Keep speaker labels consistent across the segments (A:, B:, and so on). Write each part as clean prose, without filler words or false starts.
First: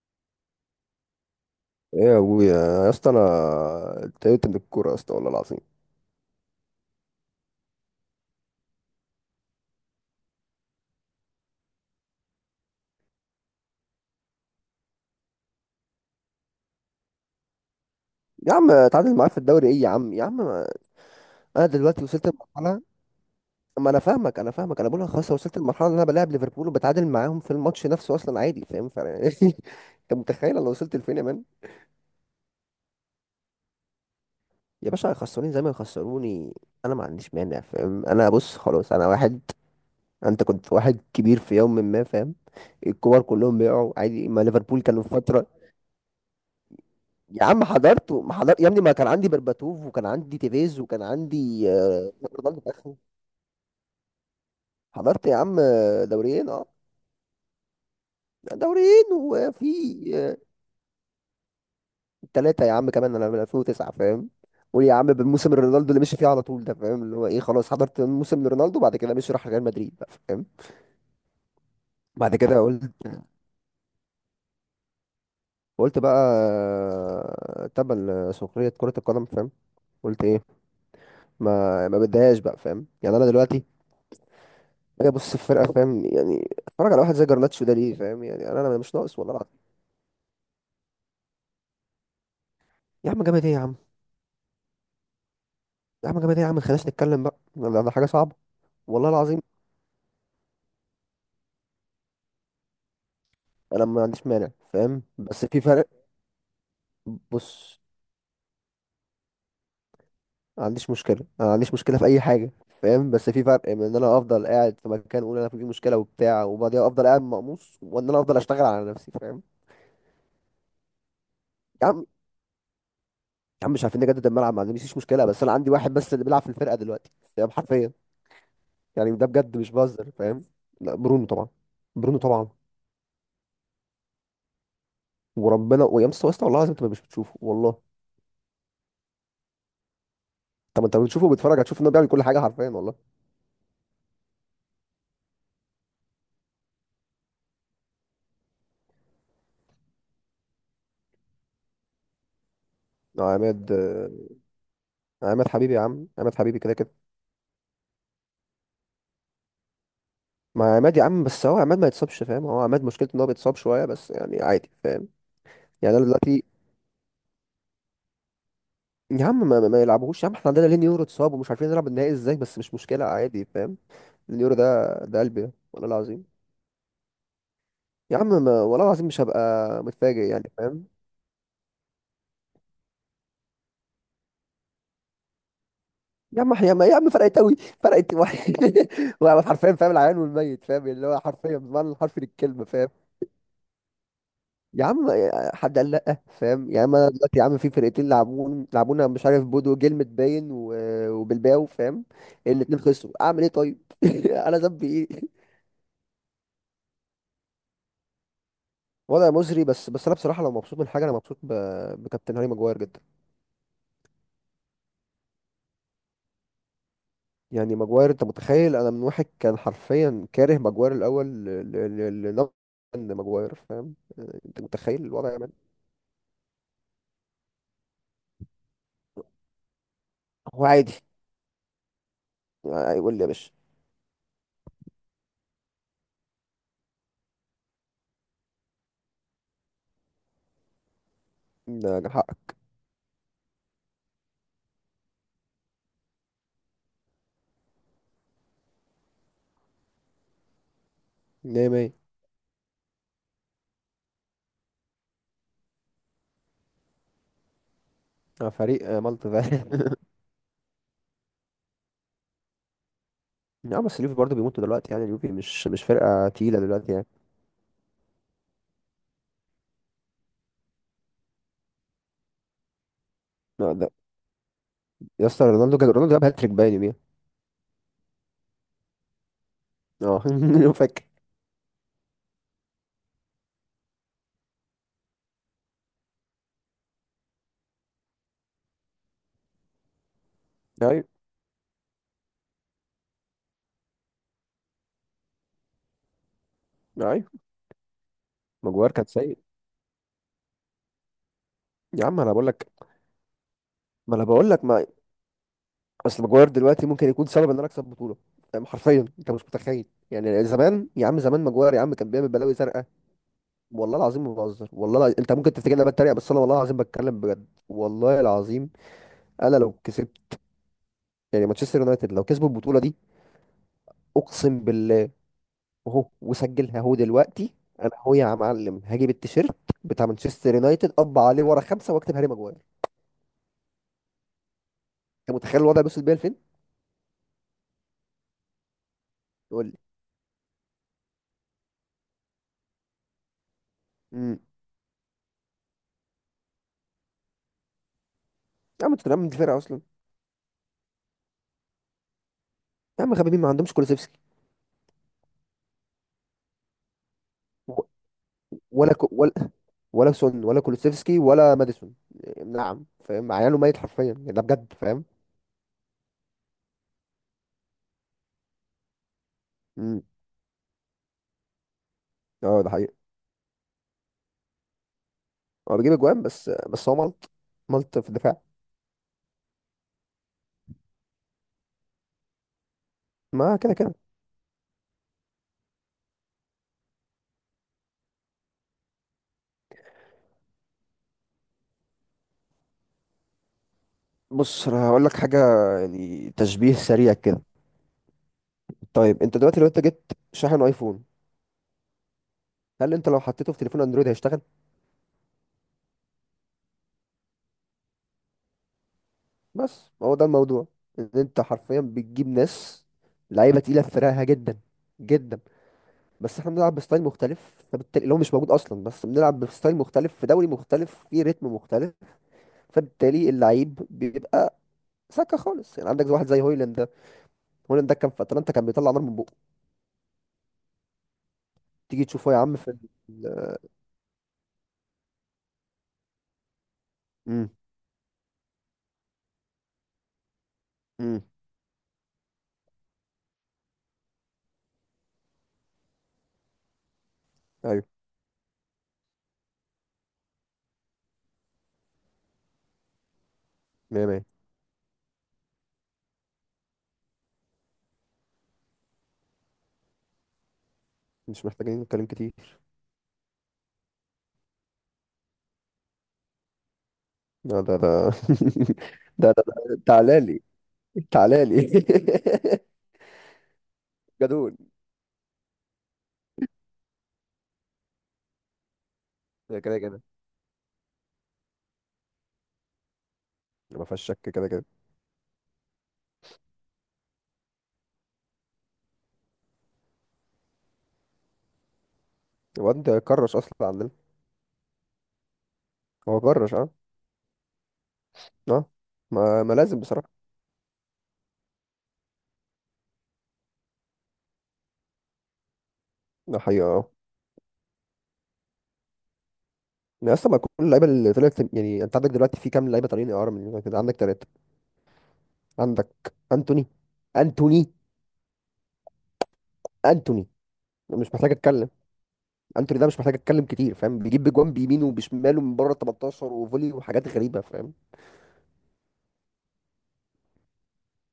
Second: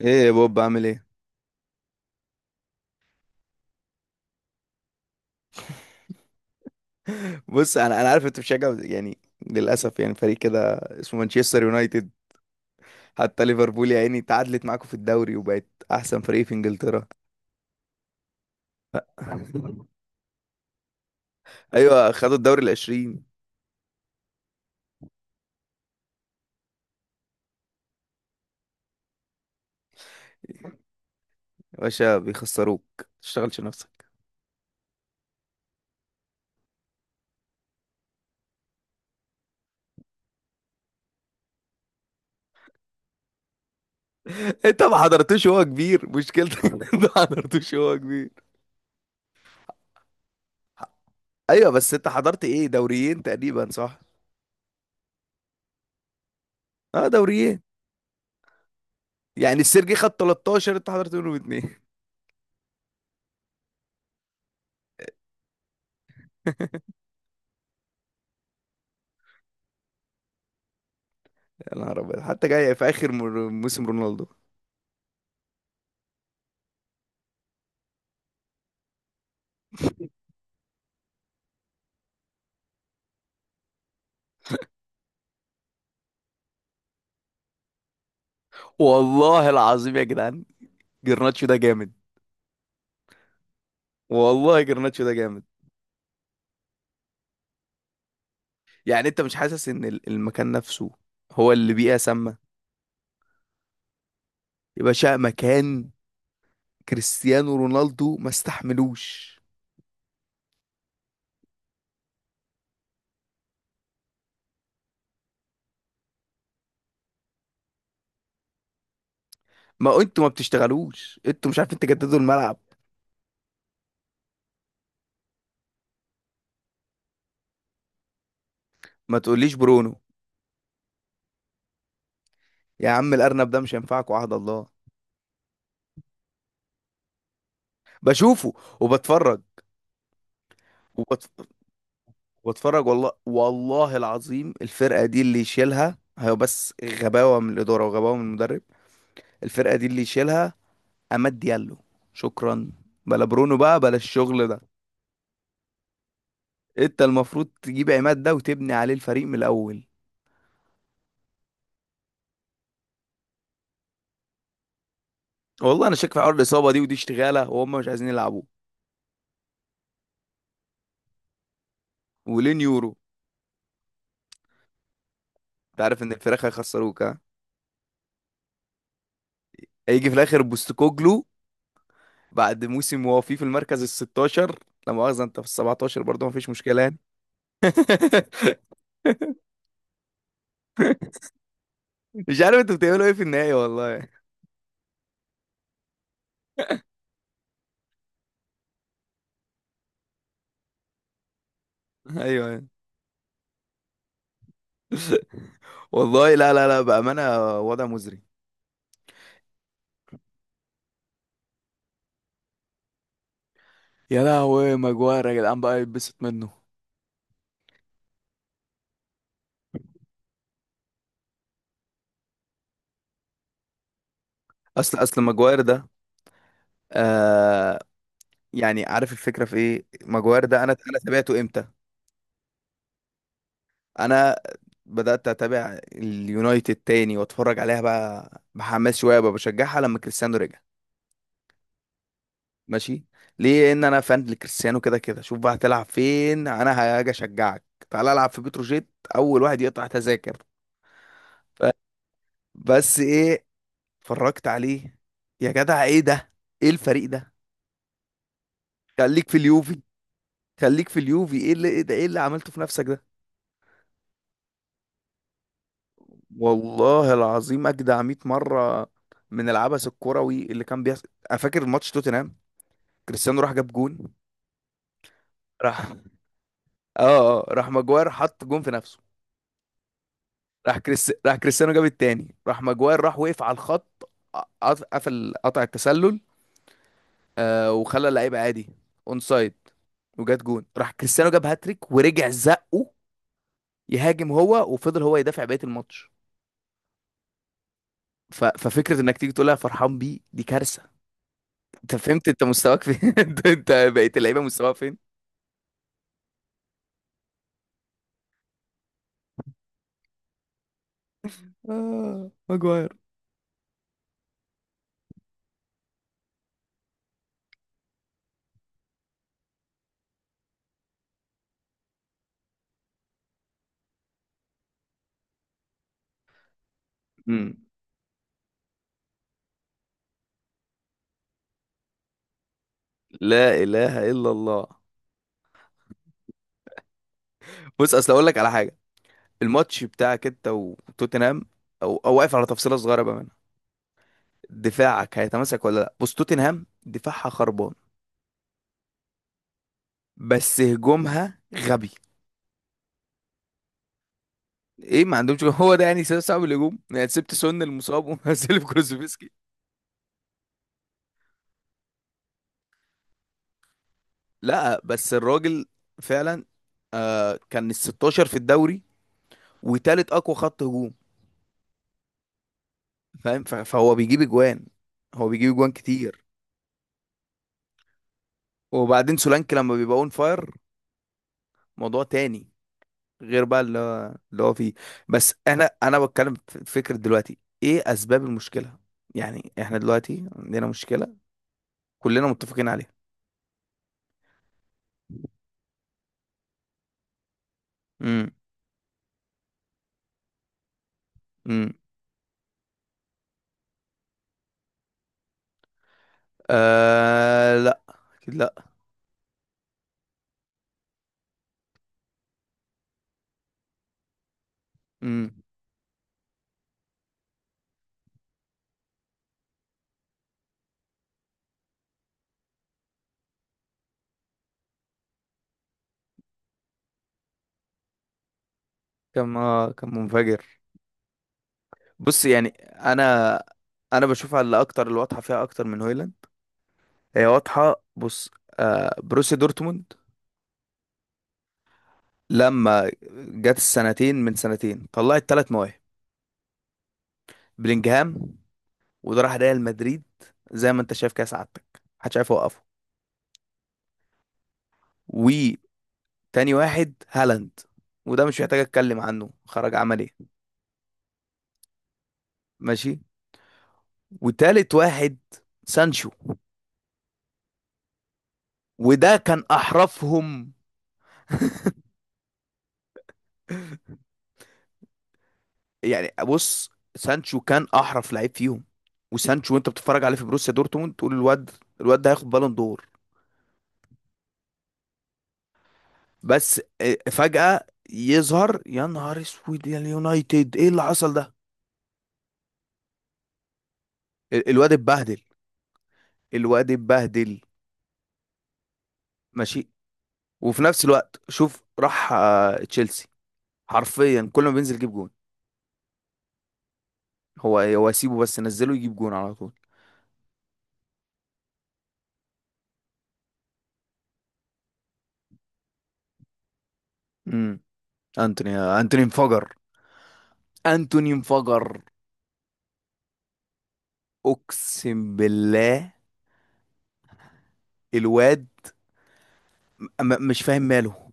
A: ايه يا بوب، عامل ايه؟
B: ايه يا ابويا يا اسطى انا اتضايقت من الكوره يا اسطى والله العظيم.
A: بص، انا عارف انت بتشجع يعني، للاسف، يعني فريق كده اسمه مانشستر يونايتد. حتى ليفربول يا عيني تعادلت معاكم في الدوري وبقت احسن فريق في انجلترا.
B: يا عم اتعادل معاك في الدوري ايه يا عم يا عم انا دلوقتي
A: ايوه،
B: وصلت
A: خدوا الدوري
B: لمرحله.
A: العشرين.
B: ما انا فاهمك انا بقول لك خلاص، أنا وصلت لمرحله ان انا بلاعب ليفربول وبتعادل معاهم في الماتش نفسه اصلا عادي فاهم، انت متخيل انا وصلت لفين يا مان؟
A: يا باشا بيخسروك، تشتغلش نفسك.
B: يا باشا هيخسروني زي ما يخسروني، انا ما عنديش مانع فاهم، انا بص خلاص انا واحد. انت كنت واحد كبير في يوم ما فاهم. الكور كلهم بيقعوا عادي، ما
A: انت
B: ليفربول
A: ما
B: كانوا في
A: حضرتوش
B: فتره.
A: وهو كبير مشكلتك. انت ما
B: يا عم
A: حضرتوش وهو
B: حضرته
A: كبير.
B: ما حضرت يا ابني، ما كان عندي برباتوف وكان عندي تيفيز وكان
A: ايوه
B: عندي
A: بس انت حضرت
B: رونالدو
A: ايه،
B: في اخره.
A: دوريين تقريبا صح؟
B: حضرت يا عم دوريين اه.
A: اه دوريين.
B: دوريين
A: يعني
B: وفي
A: السيرجي خد 13، انت حضرت منهم اتنين.
B: ثلاثة يا عم كمان، انا من 2009 فاهم. قول يا عم بالموسم رونالدو اللي مشي فيه على طول ده فاهم، اللي هو ايه، خلاص حضرت موسم لرونالدو، بعد كده مشي راح ريال مدريد بقى فاهم.
A: يا نهار ابيض،
B: بعد
A: حتى
B: كده
A: جاي في
B: قلت
A: اخر موسم رونالدو.
B: قلت بقى تبا لسخرية كرة القدم فاهم. قلت ايه، ما بديهاش بقى فاهم، يعني انا دلوقتي. هي بص الفرقه فاهم، يعني اتفرج على واحد زي جرناتشو ده ليه فاهم، يعني انا مش ناقص والله
A: والله
B: العظيم.
A: العظيم يا جدعان، جرناتشو ده جامد.
B: يا عم جامد ايه يا عم.
A: والله جرناتشو ده جامد.
B: يا عم جامد ايه يا عم ما خليناش نتكلم بقى، ده حاجه صعبه.
A: يعني
B: والله
A: انت مش
B: العظيم
A: حاسس ان المكان نفسه هو اللي بيئة سامة؟
B: انا ما عنديش مانع
A: يا
B: فاهم،
A: باشا،
B: بس في فرق.
A: مكان كريستيانو
B: بص،
A: رونالدو ما استحملوش.
B: ما عنديش مشكله، انا ما عنديش مشكله في اي حاجه فاهم، بس في فرق بين ان انا افضل قاعد في مكان اقول انا في مشكله وبتاع وبعدين افضل قاعد مقموص، وان انا افضل اشتغل على نفسي فاهم.
A: ما انتوا ما بتشتغلوش، انتوا مش عارفين
B: يا عم.
A: تجددوا الملعب.
B: يا عم مش عارفين نجدد الملعب، ما عنديش مشكله، بس انا عندي واحد بس اللي بيلعب في الفرقه دلوقتي فاهم، حرفيا، يعني
A: ما
B: ده
A: تقوليش
B: بجد مش
A: برونو.
B: بهزر فاهم. لا برونو طبعا. برونو طبعا.
A: يا عم الارنب ده مش هينفعكوا عهد الله.
B: وربنا ويا مستر واسطه، والله العظيم انت مش بتشوفه والله.
A: بشوفه وبتفرج.
B: طب انت بتشوفه
A: وبتف...
B: وبتتفرج، هتشوف انه بيعمل كل حاجه حرفيا
A: وبتفرج،
B: والله.
A: والله، والله العظيم الفرقة دي اللي يشيلها هي، بس غباوة من الإدارة وغباوة من المدرب. الفرقة دي اللي يشيلها عماد ديالو، شكرا. بلا برونو
B: عماد
A: بقى، بلا الشغل ده.
B: عماد حبيبي، يا عم عماد حبيبي كده كده.
A: انت المفروض تجيب عماد ده وتبني عليه الفريق من الاول.
B: ما عماد يا عم، بس هو عماد ما يتصابش فاهم، هو عماد مشكلته ان هو بيتصاب شويه، بس يعني عادي فاهم.
A: والله انا
B: يعني انا
A: شاك في حوار
B: دلوقتي.
A: الاصابه دي، ودي اشتغاله وهم مش عايزين يلعبوه.
B: يا عم، ما يلعبوهوش يا عم، احنا عندنا لين يورو اتصاب ومش عارفين نلعب النهائي ازاي، بس
A: ولين
B: مش
A: يورو.
B: مشكله عادي فاهم. اليورو ده ده قلبي
A: انت
B: والله
A: عارف ان
B: العظيم.
A: الفراخ هيخسروك؟ ها،
B: يا عم ما والله العظيم مش هبقى
A: هيجي في
B: متفاجئ
A: الاخر
B: يعني فاهم.
A: بوستكوجلو بعد موسم وهو فيه في المركز ال 16. لا مؤاخذه، انت في ال 17 برضه،
B: يا
A: مفيش
B: عم يا
A: مشكله
B: عم يا
A: يعني.
B: عم فرقت قوي، فرقت واحد. وانا حرفيا فاهم العيان والميت فاهم، اللي هو حرفيا بمعنى الحرفي
A: مش عارف
B: للكلمه
A: انتوا
B: فاهم.
A: بتعملوا ايه في النهايه، والله.
B: يا عم حد قال لا فاهم، يا عم انا دلوقتي يا عم في فرقتين لعبونا، مش عارف بودو جلمت باين و- آه، وبلباو فاهم.
A: ايوه.
B: الاتنين خسروا، اعمل ايه طيب؟ انا ذنبي ايه؟
A: والله لا لا لا، بامانه وضع مزري.
B: وضع مزري، بس انا بصراحه لو مبسوط من حاجه انا مبسوط ب... بكابتن هاري ماجواير جدا.
A: يا لهوي، ماجواير يا جدعان بقى يتبسط منه؟
B: يعني ماجواير، انت متخيل انا من واحد كان حرفيا كاره ماجواير الاول ل... ل... ل... لنقد ماجواير فاهم، انت
A: اصل
B: متخيل
A: اصل
B: الوضع.
A: ماجواير ده، آه يعني عارف الفكره في ايه؟ ماجواير ده
B: هو
A: انا
B: عادي
A: انا تابعته امتى؟
B: يقول لي يا باشا،
A: انا بدات اتابع اليونايتد تاني، واتفرج عليها بقى بحماس شويه، بقى بشجعها لما كريستيانو رجع.
B: ده كان حقك.
A: ماشي، ليه؟ ان انا فان لكريستيانو كده كده. شوف بقى هتلعب فين، انا هاجي اشجعك. تعال العب في بتروجيت، اول واحد يقطع تذاكر. ف-
B: مية مية.
A: بس ايه، اتفرجت عليه. يا جدع ايه ده؟ ايه الفريق ده؟
B: فريق
A: خليك
B: مالطا
A: في اليوفي.
B: فعلا
A: خليك في اليوفي. ايه اللي، ايه ده؟ ايه اللي عملته في نفسك ده؟
B: نعم بس اليوفي برضه بيموتوا دلوقتي، يعني اليوفي مش فرقة تقيلة دلوقتي يعني.
A: والله العظيم اجدع 100 مره من العبث الكروي اللي كان بيحصل. انا فاكر ماتش توتنهام، كريستيانو راح جاب
B: لا ده،
A: جون.
B: يا اسطى رونالدو جاب،
A: راح،
B: رونالدو جاب هاتريك باين يوميها.
A: اه راح ماجواير حط جون في نفسه.
B: اه.
A: راح
B: فاكر.
A: راح كريستيانو جاب التاني، راح ماجواير راح وقف على الخط، قفل قطع التسلل، وخلى اللعيبه عادي اون سايد، وجات جون راح
B: ايوه.
A: كريستيانو جاب هاتريك ورجع زقه يهاجم هو، وفضل هو يدافع بقيه الماتش.
B: ايوه. ماجوار
A: ففكره
B: كان
A: انك تيجي
B: سيء.
A: تقولها فرحان بيه دي كارثه. انت
B: يا عم
A: فهمت
B: انا
A: انت
B: بقول لك،
A: مستواك فين؟ انت انت بقيت
B: ما انا
A: اللعيبه
B: بقول لك
A: مستواها
B: ما
A: فين.
B: اصل ماجوار دلوقتي ممكن يكون سبب ان انا اكسب بطولة، فاهم؟ حرفيا انت مش متخيل. يعني زمان يا عم، زمان ماجوار يا عم كان بيعمل
A: اه
B: بلاوي زرقاء.
A: ماجواير.
B: والله العزيم ما بهزر انت ممكن تفتكرني انا بتريق، بس انا والله العظيم بتكلم بجد والله العظيم. انا لو كسبت، يعني مانشستر يونايتد لو كسبوا البطوله دي، اقسم بالله، اهو وسجلها اهو دلوقتي،
A: مم.
B: انا اهو يا معلم هجيب التيشيرت بتاع مانشستر يونايتد، اطبع عليه ورا خمسه واكتب هاري ماجواير.
A: لا اله الا الله.
B: انت متخيل الوضع بيوصل بيا لفين؟
A: بص اصل اقول لك على حاجه،
B: يقول لي.
A: الماتش بتاعك انت وتوتنهام، او واقف على تفصيله صغيره بقى منها.
B: امم
A: دفاعك هيتماسك ولا لا؟ بص توتنهام دفاعها خربان،
B: يا عم توتنهام دي فرقه اصلا.
A: بس هجومها غبي.
B: يا عم غبيبين ما عندهمش كولوسيفسكي.
A: ايه، ما عندهمش جول. هو ده يعني سبب صعب الهجوم، يعني سبت سون
B: و-
A: المصاب ومنزل
B: ولا كو
A: كروزفسكي.
B: ولا ولا سون ولا كولوسيفسكي ولا ماديسون. نعم فاهم، عياله ميت حرفيا يعني ده بجد
A: لا
B: فاهم.
A: بس الراجل فعلا، كان ال 16 في الدوري
B: امم.
A: وتالت اقوى خط هجوم،
B: اه ده حقيقي.
A: فاهم؟ فهو بيجيب اجوان، هو بيجيب اجوان
B: هو بيجيب اجوان،
A: كتير.
B: بس هو ملط، ملط في الدفاع.
A: وبعدين سولانكي لما بيبقى اون فاير موضوع تاني، غير
B: ما
A: بقى
B: كده
A: اللي
B: كده.
A: هو اللي هو فيه. بس انا بتكلم في فكرة دلوقتي ايه اسباب المشكلة. يعني احنا دلوقتي عندنا مشكلة كلنا متفقين عليها.
B: بص انا هقول لك حاجه، يعني تشبيه سريع كده.
A: امم.
B: طيب انت دلوقتي لو انت جبت شاحن ايفون،
A: امم.
B: هل انت لو حطيته في تليفون اندرويد هيشتغل؟
A: آه لا، اكيد لا.
B: بس هو ده الموضوع، ان انت حرفيا بتجيب ناس، لعيبه تقيله في فرقها جدا، جدا،
A: امم.
B: بس احنا بنلعب بستايل مختلف، فبالتالي اللي هو مش موجود اصلا، بس بنلعب بستايل مختلف في دوري مختلف في رتم مختلف، فبالتالي اللعيب بيبقى سكه خالص. يعني عندك واحد زي هويلاند ده، هويلاند ده كان في اتلانتا كان بيطلع نار من بقه.
A: كان كان منفجر.
B: تيجي
A: بص
B: تشوفه يا
A: يعني
B: عم في
A: انا، بشوفها اللي اكتر، اللي واضحة فيها اكتر من هويلاند، هي
B: امم.
A: واضحة. بص، بروسيا دورتموند
B: امم.
A: لما جت السنتين، من سنتين طلعت ثلاث مواهب:
B: ايوه.
A: بلينجهام، وده راح ريال مدريد، زي ما انت شايف كده سعادتك محدش عارف يوقفه.
B: 100.
A: وتاني واحد هالاند، وده مش محتاج اتكلم عنه، خرج عمل ايه.
B: مش محتاجين نتكلم كتير.
A: ماشي. وتالت واحد سانشو،
B: لا ده ده
A: وده كان
B: تعالى لي،
A: احرفهم.
B: تعالى لي جدول.
A: يعني بص، سانشو كان احرف لعيب فيهم. وسانشو
B: ده
A: وانت
B: كده كده،
A: بتتفرج عليه في بروسيا دورتموند تقول الواد، الواد ده هياخد بالون دور.
B: ما فيهاش شك كده كده.
A: بس فجأة يظهر، يا نهار اسود يا اليونايتد ايه اللي حصل ده؟
B: الواد ده كرش اصلا عندنا.
A: الواد اتبهدل،
B: هو كرش اه.
A: الواد اتبهدل.
B: اه، ما, ما
A: ماشي.
B: لازم بصراحه.
A: وفي نفس الوقت شوف، راح تشيلسي، حرفيا كل ما بينزل يجيب جون.
B: ده حقيقه اه.
A: هو سيبه، بس نزله يجيب جون على طول.
B: يعني اصلا ما كل اللعيبه اللي طلعت، يعني انت عندك دلوقتي في كام لعيبه طالعين اعاره، من كده عندك ثلاثه. عندك انتوني.
A: امم.
B: انتوني
A: انتوني، انتوني انفجر،
B: انتوني مش
A: انتوني
B: محتاج اتكلم.
A: انفجر.
B: انتوني ده مش محتاج اتكلم كتير فاهم، بيجيب بجوان بيمينه
A: اقسم
B: وبشماله من بره ال
A: بالله
B: 18 وفولي وحاجات غريبه فاهم.
A: الواد، مش فاهم ماله.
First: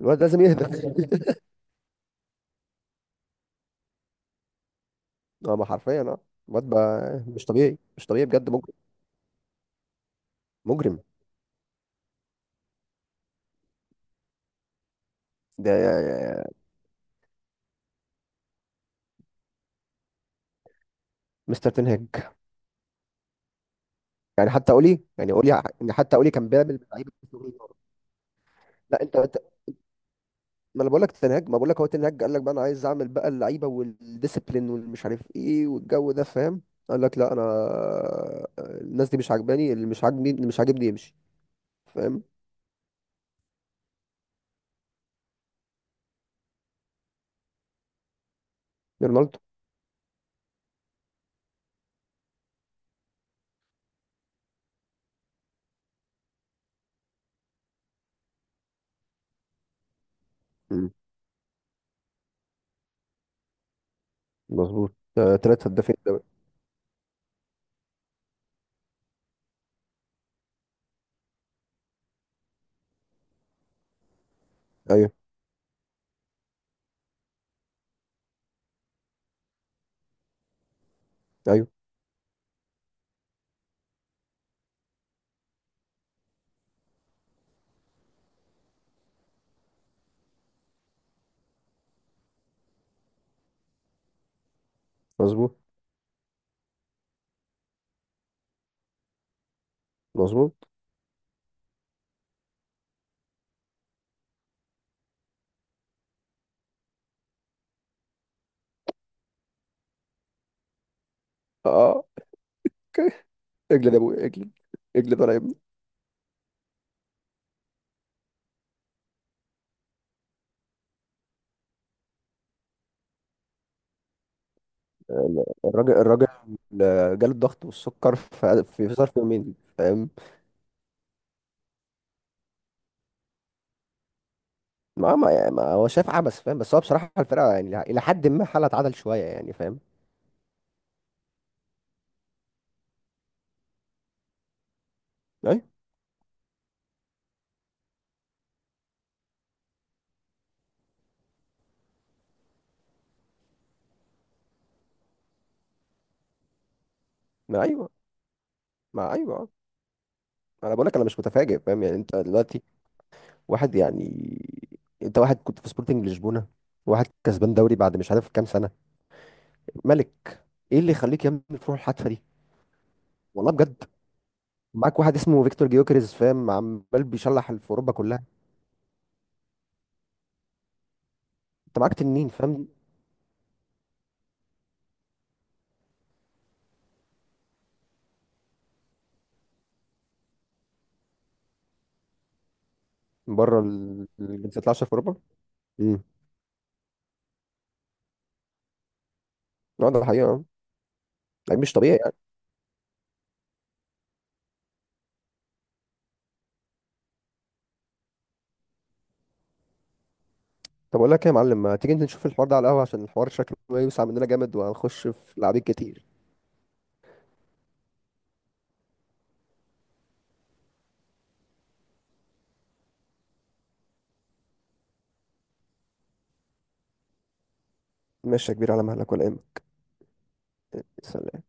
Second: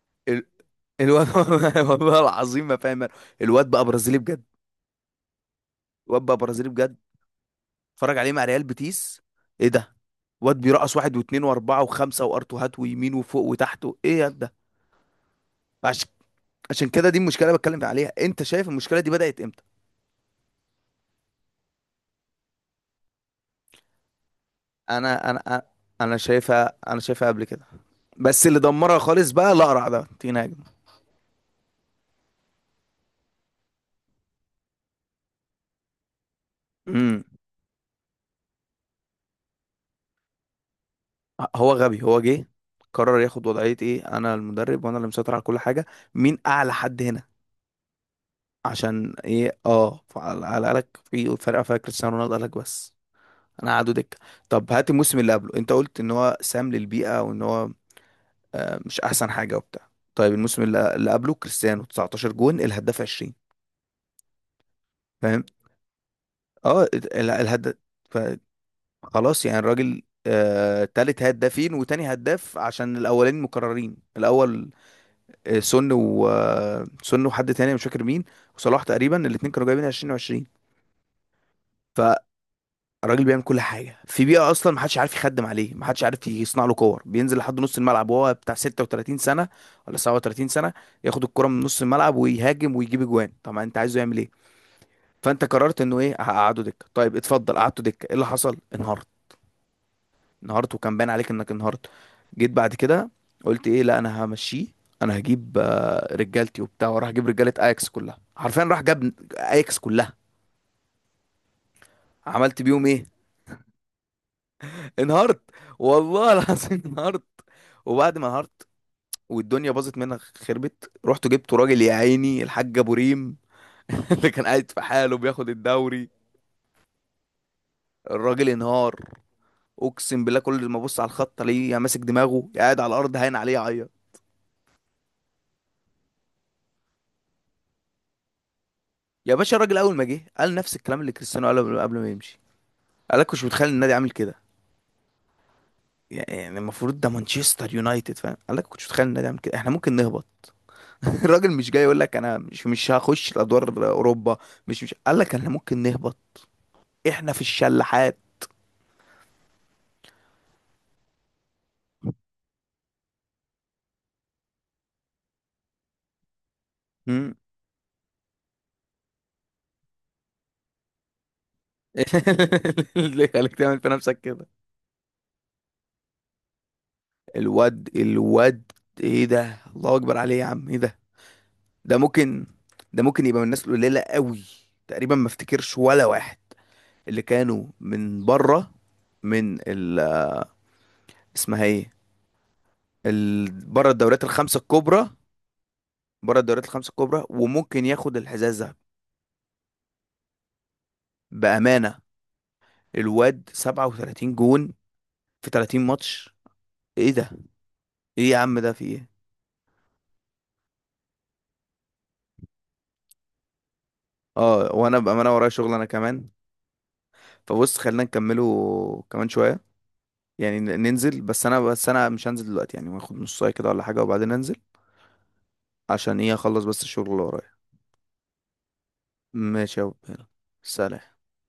B: الواد لازم
A: ال-
B: يهدى
A: الواد والله العظيم، ما فاهم ماله. الواد بقى برازيلي بجد،
B: اه ما حرفيا اه.
A: الواد بقى برازيلي
B: واد
A: بجد.
B: بقى مش طبيعي، مش
A: اتفرج
B: طبيعي
A: عليه مع
B: بجد،
A: ريال
B: مجرم.
A: بيتيس، ايه ده؟ واد بيرقص
B: مجرم
A: واحد واثنين واربعه وخمسه وارتوهات ويمين وفوق وتحت ايه يا ده؟ عشان،
B: ده.
A: عشان كده دي المشكله اللي بتكلم عليها. انت شايف المشكله دي بدات امتى؟
B: مستر تنهج، يعني حتى قولي،
A: انا
B: يعني
A: انا انا
B: قولي ان
A: أنا
B: حتى قولي كان
A: شايفها،
B: بيعمل
A: انا
B: لعيبه
A: شايفها قبل
B: شغل
A: كده،
B: نار.
A: بس اللي دمرها
B: لا
A: خالص بقى الاقرع ده تيناجم.
B: ما انا بقول لك تنهج، ما بقول لك هو تنهج قال لك بقى انا عايز اعمل بقى اللعيبه والديسيبلين والمش عارف ايه والجو ده فاهم. قال لك
A: امم.
B: لا انا، الناس دي مش عاجباني، اللي مش عاجبني يمشي
A: هو غبي، هو
B: فاهم.
A: جه قرر ياخد وضعيه ايه؟ انا المدرب وانا اللي مسيطر على كل حاجه، مين اعلى حد هنا عشان
B: رونالدو.
A: ايه؟ اه، على قالك في فرقه فيها كريستيانو رونالدو؟ قالك بس انا قعدوا دكه. طب هات الموسم اللي قبله، انت قلت ان هو سام للبيئه وان هو، مش احسن حاجه وبتاع. طيب الموسم
B: مم.
A: اللي قبله كريستيانو 19 جون، الهداف 20،
B: مظبوط،
A: فاهم؟
B: ثلاثة هدافين دوري.
A: اه، الهداف خلاص يعني الراجل، تالت هدافين وتاني هداف عشان الاولين مكررين الاول.
B: ايوه.
A: آه، سن و آه، سن وحد تاني مش فاكر مين، وصلاح، تقريبا الاتنين كانوا جايبين 20 و20.
B: ايوه.
A: الراجل بيعمل كل حاجه في بيئه اصلا محدش عارف يخدم عليه، محدش عارف يصنع له كور، بينزل لحد نص الملعب وهو بتاع 36 سنه ولا 37 سنه، ياخد الكره من نص الملعب ويهاجم ويجيب اجوان. طبعا انت عايزه يعمل ايه؟ فانت
B: مظبوط.
A: قررت انه ايه؟ هقعده دكه. طيب اتفضل، قعدته دكه ايه اللي حصل؟ انهارت.
B: مظبوط.
A: انهارت، وكان باين عليك انك انهارت. جيت بعد كده قلت ايه؟ لا انا همشيه. انا هجيب رجالتي وبتاع، وراح اجيب رجاله اياكس كلها، حرفيا راح جاب اياكس كلها.
B: اه.
A: عملت بيهم ايه؟
B: اوكي. اجلد يا ابويا اجلد، اجلد
A: انهارت.
B: ولا.
A: والله العظيم انهارت. وبعد ما انهارت والدنيا باظت منها خربت، رحت جبت راجل يا عيني الحاج ابو ريم اللي كان قاعد في حاله بياخد
B: الراجل
A: الدوري.
B: الراجل جاله الضغط والسكر
A: الراجل
B: في
A: انهار،
B: ظرف يومين فاهم.
A: اقسم بالله كل ما ابص على الخط الاقيه يا ماسك دماغه يا قاعد على الارض هاين عليه يعيط.
B: ما هو شايف عبث فاهم، بس هو بصراحة الفرقة يعني إلى حد ما حالها اتعدل شوية
A: يا
B: يعني
A: باشا الراجل
B: فاهم.
A: اول ما جه قال نفس الكلام اللي كريستيانو قاله قبل ما يمشي. قال لك مش متخيل النادي عامل كده،
B: أيوة.
A: يعني المفروض ده مانشستر يونايتد، فاهم؟ قال لك كنتش متخيل النادي عامل كده، احنا ممكن نهبط. الراجل مش جاي يقول لك انا مش هخش الادوار اوروبا، مش قال لك احنا ممكن نهبط، احنا في
B: ما أيوة.
A: الشلاحات.
B: ما أيوة. أنا بقول لك أنا مش متفاجئ فاهم، يعني أنت دلوقتي واحد يعني، أنت واحد كنت في سبورتنج لشبونة، واحد
A: مم.
B: كسبان دوري بعد مش عارف كام سنة، ملك. إيه اللي يخليك يا ابني تروح الحتفة دي؟
A: اللي
B: والله
A: خليك تعمل
B: بجد.
A: في نفسك كده.
B: معاك واحد اسمه فيكتور جيوكريز فاهم، عمال بيشلح في
A: الواد،
B: أوروبا كلها.
A: الواد ايه ده؟ الله اكبر عليه يا عم، ايه ده؟
B: أنت معاك
A: ده
B: تنين
A: ممكن،
B: فاهم.
A: ده ممكن يبقى من الناس القليله قوي. تقريبا ما افتكرش ولا واحد اللي كانوا من بره، من ال، اسمها ايه، بره الدوريات
B: اللي ما
A: الخمسه
B: بتطلعش في
A: الكبرى،
B: اوروبا. امم.
A: بره الدوريات الخمسه الكبرى وممكن ياخد الحذاء الذهبي،
B: لا ده حقيقه يعني مش طبيعي
A: بامانه.
B: يعني.
A: الواد 37 جون في 30 ماتش، ايه ده؟ ايه يا عم ده في ايه؟
B: طب اقول لك ايه يا معلم، ما تيجي انت نشوف الحوار ده على القهوه، عشان الحوار شكله يوسع مننا جامد
A: اه، وانا
B: وهنخش
A: بامانه
B: في
A: ورايا
B: لعبين
A: شغل انا
B: كتير.
A: كمان، فبص خلينا نكمله كمان شويه. يعني ننزل، بس انا، مش هنزل دلوقتي يعني، هاخد نص ساعه كده ولا حاجه وبعدين انزل عشان ايه؟ اخلص بس الشغل اللي ورايا.
B: ماشي يا كبير، على مهلك ولا ايه؟
A: ماشي يا أبو، يلا. سلام.
B: سلام.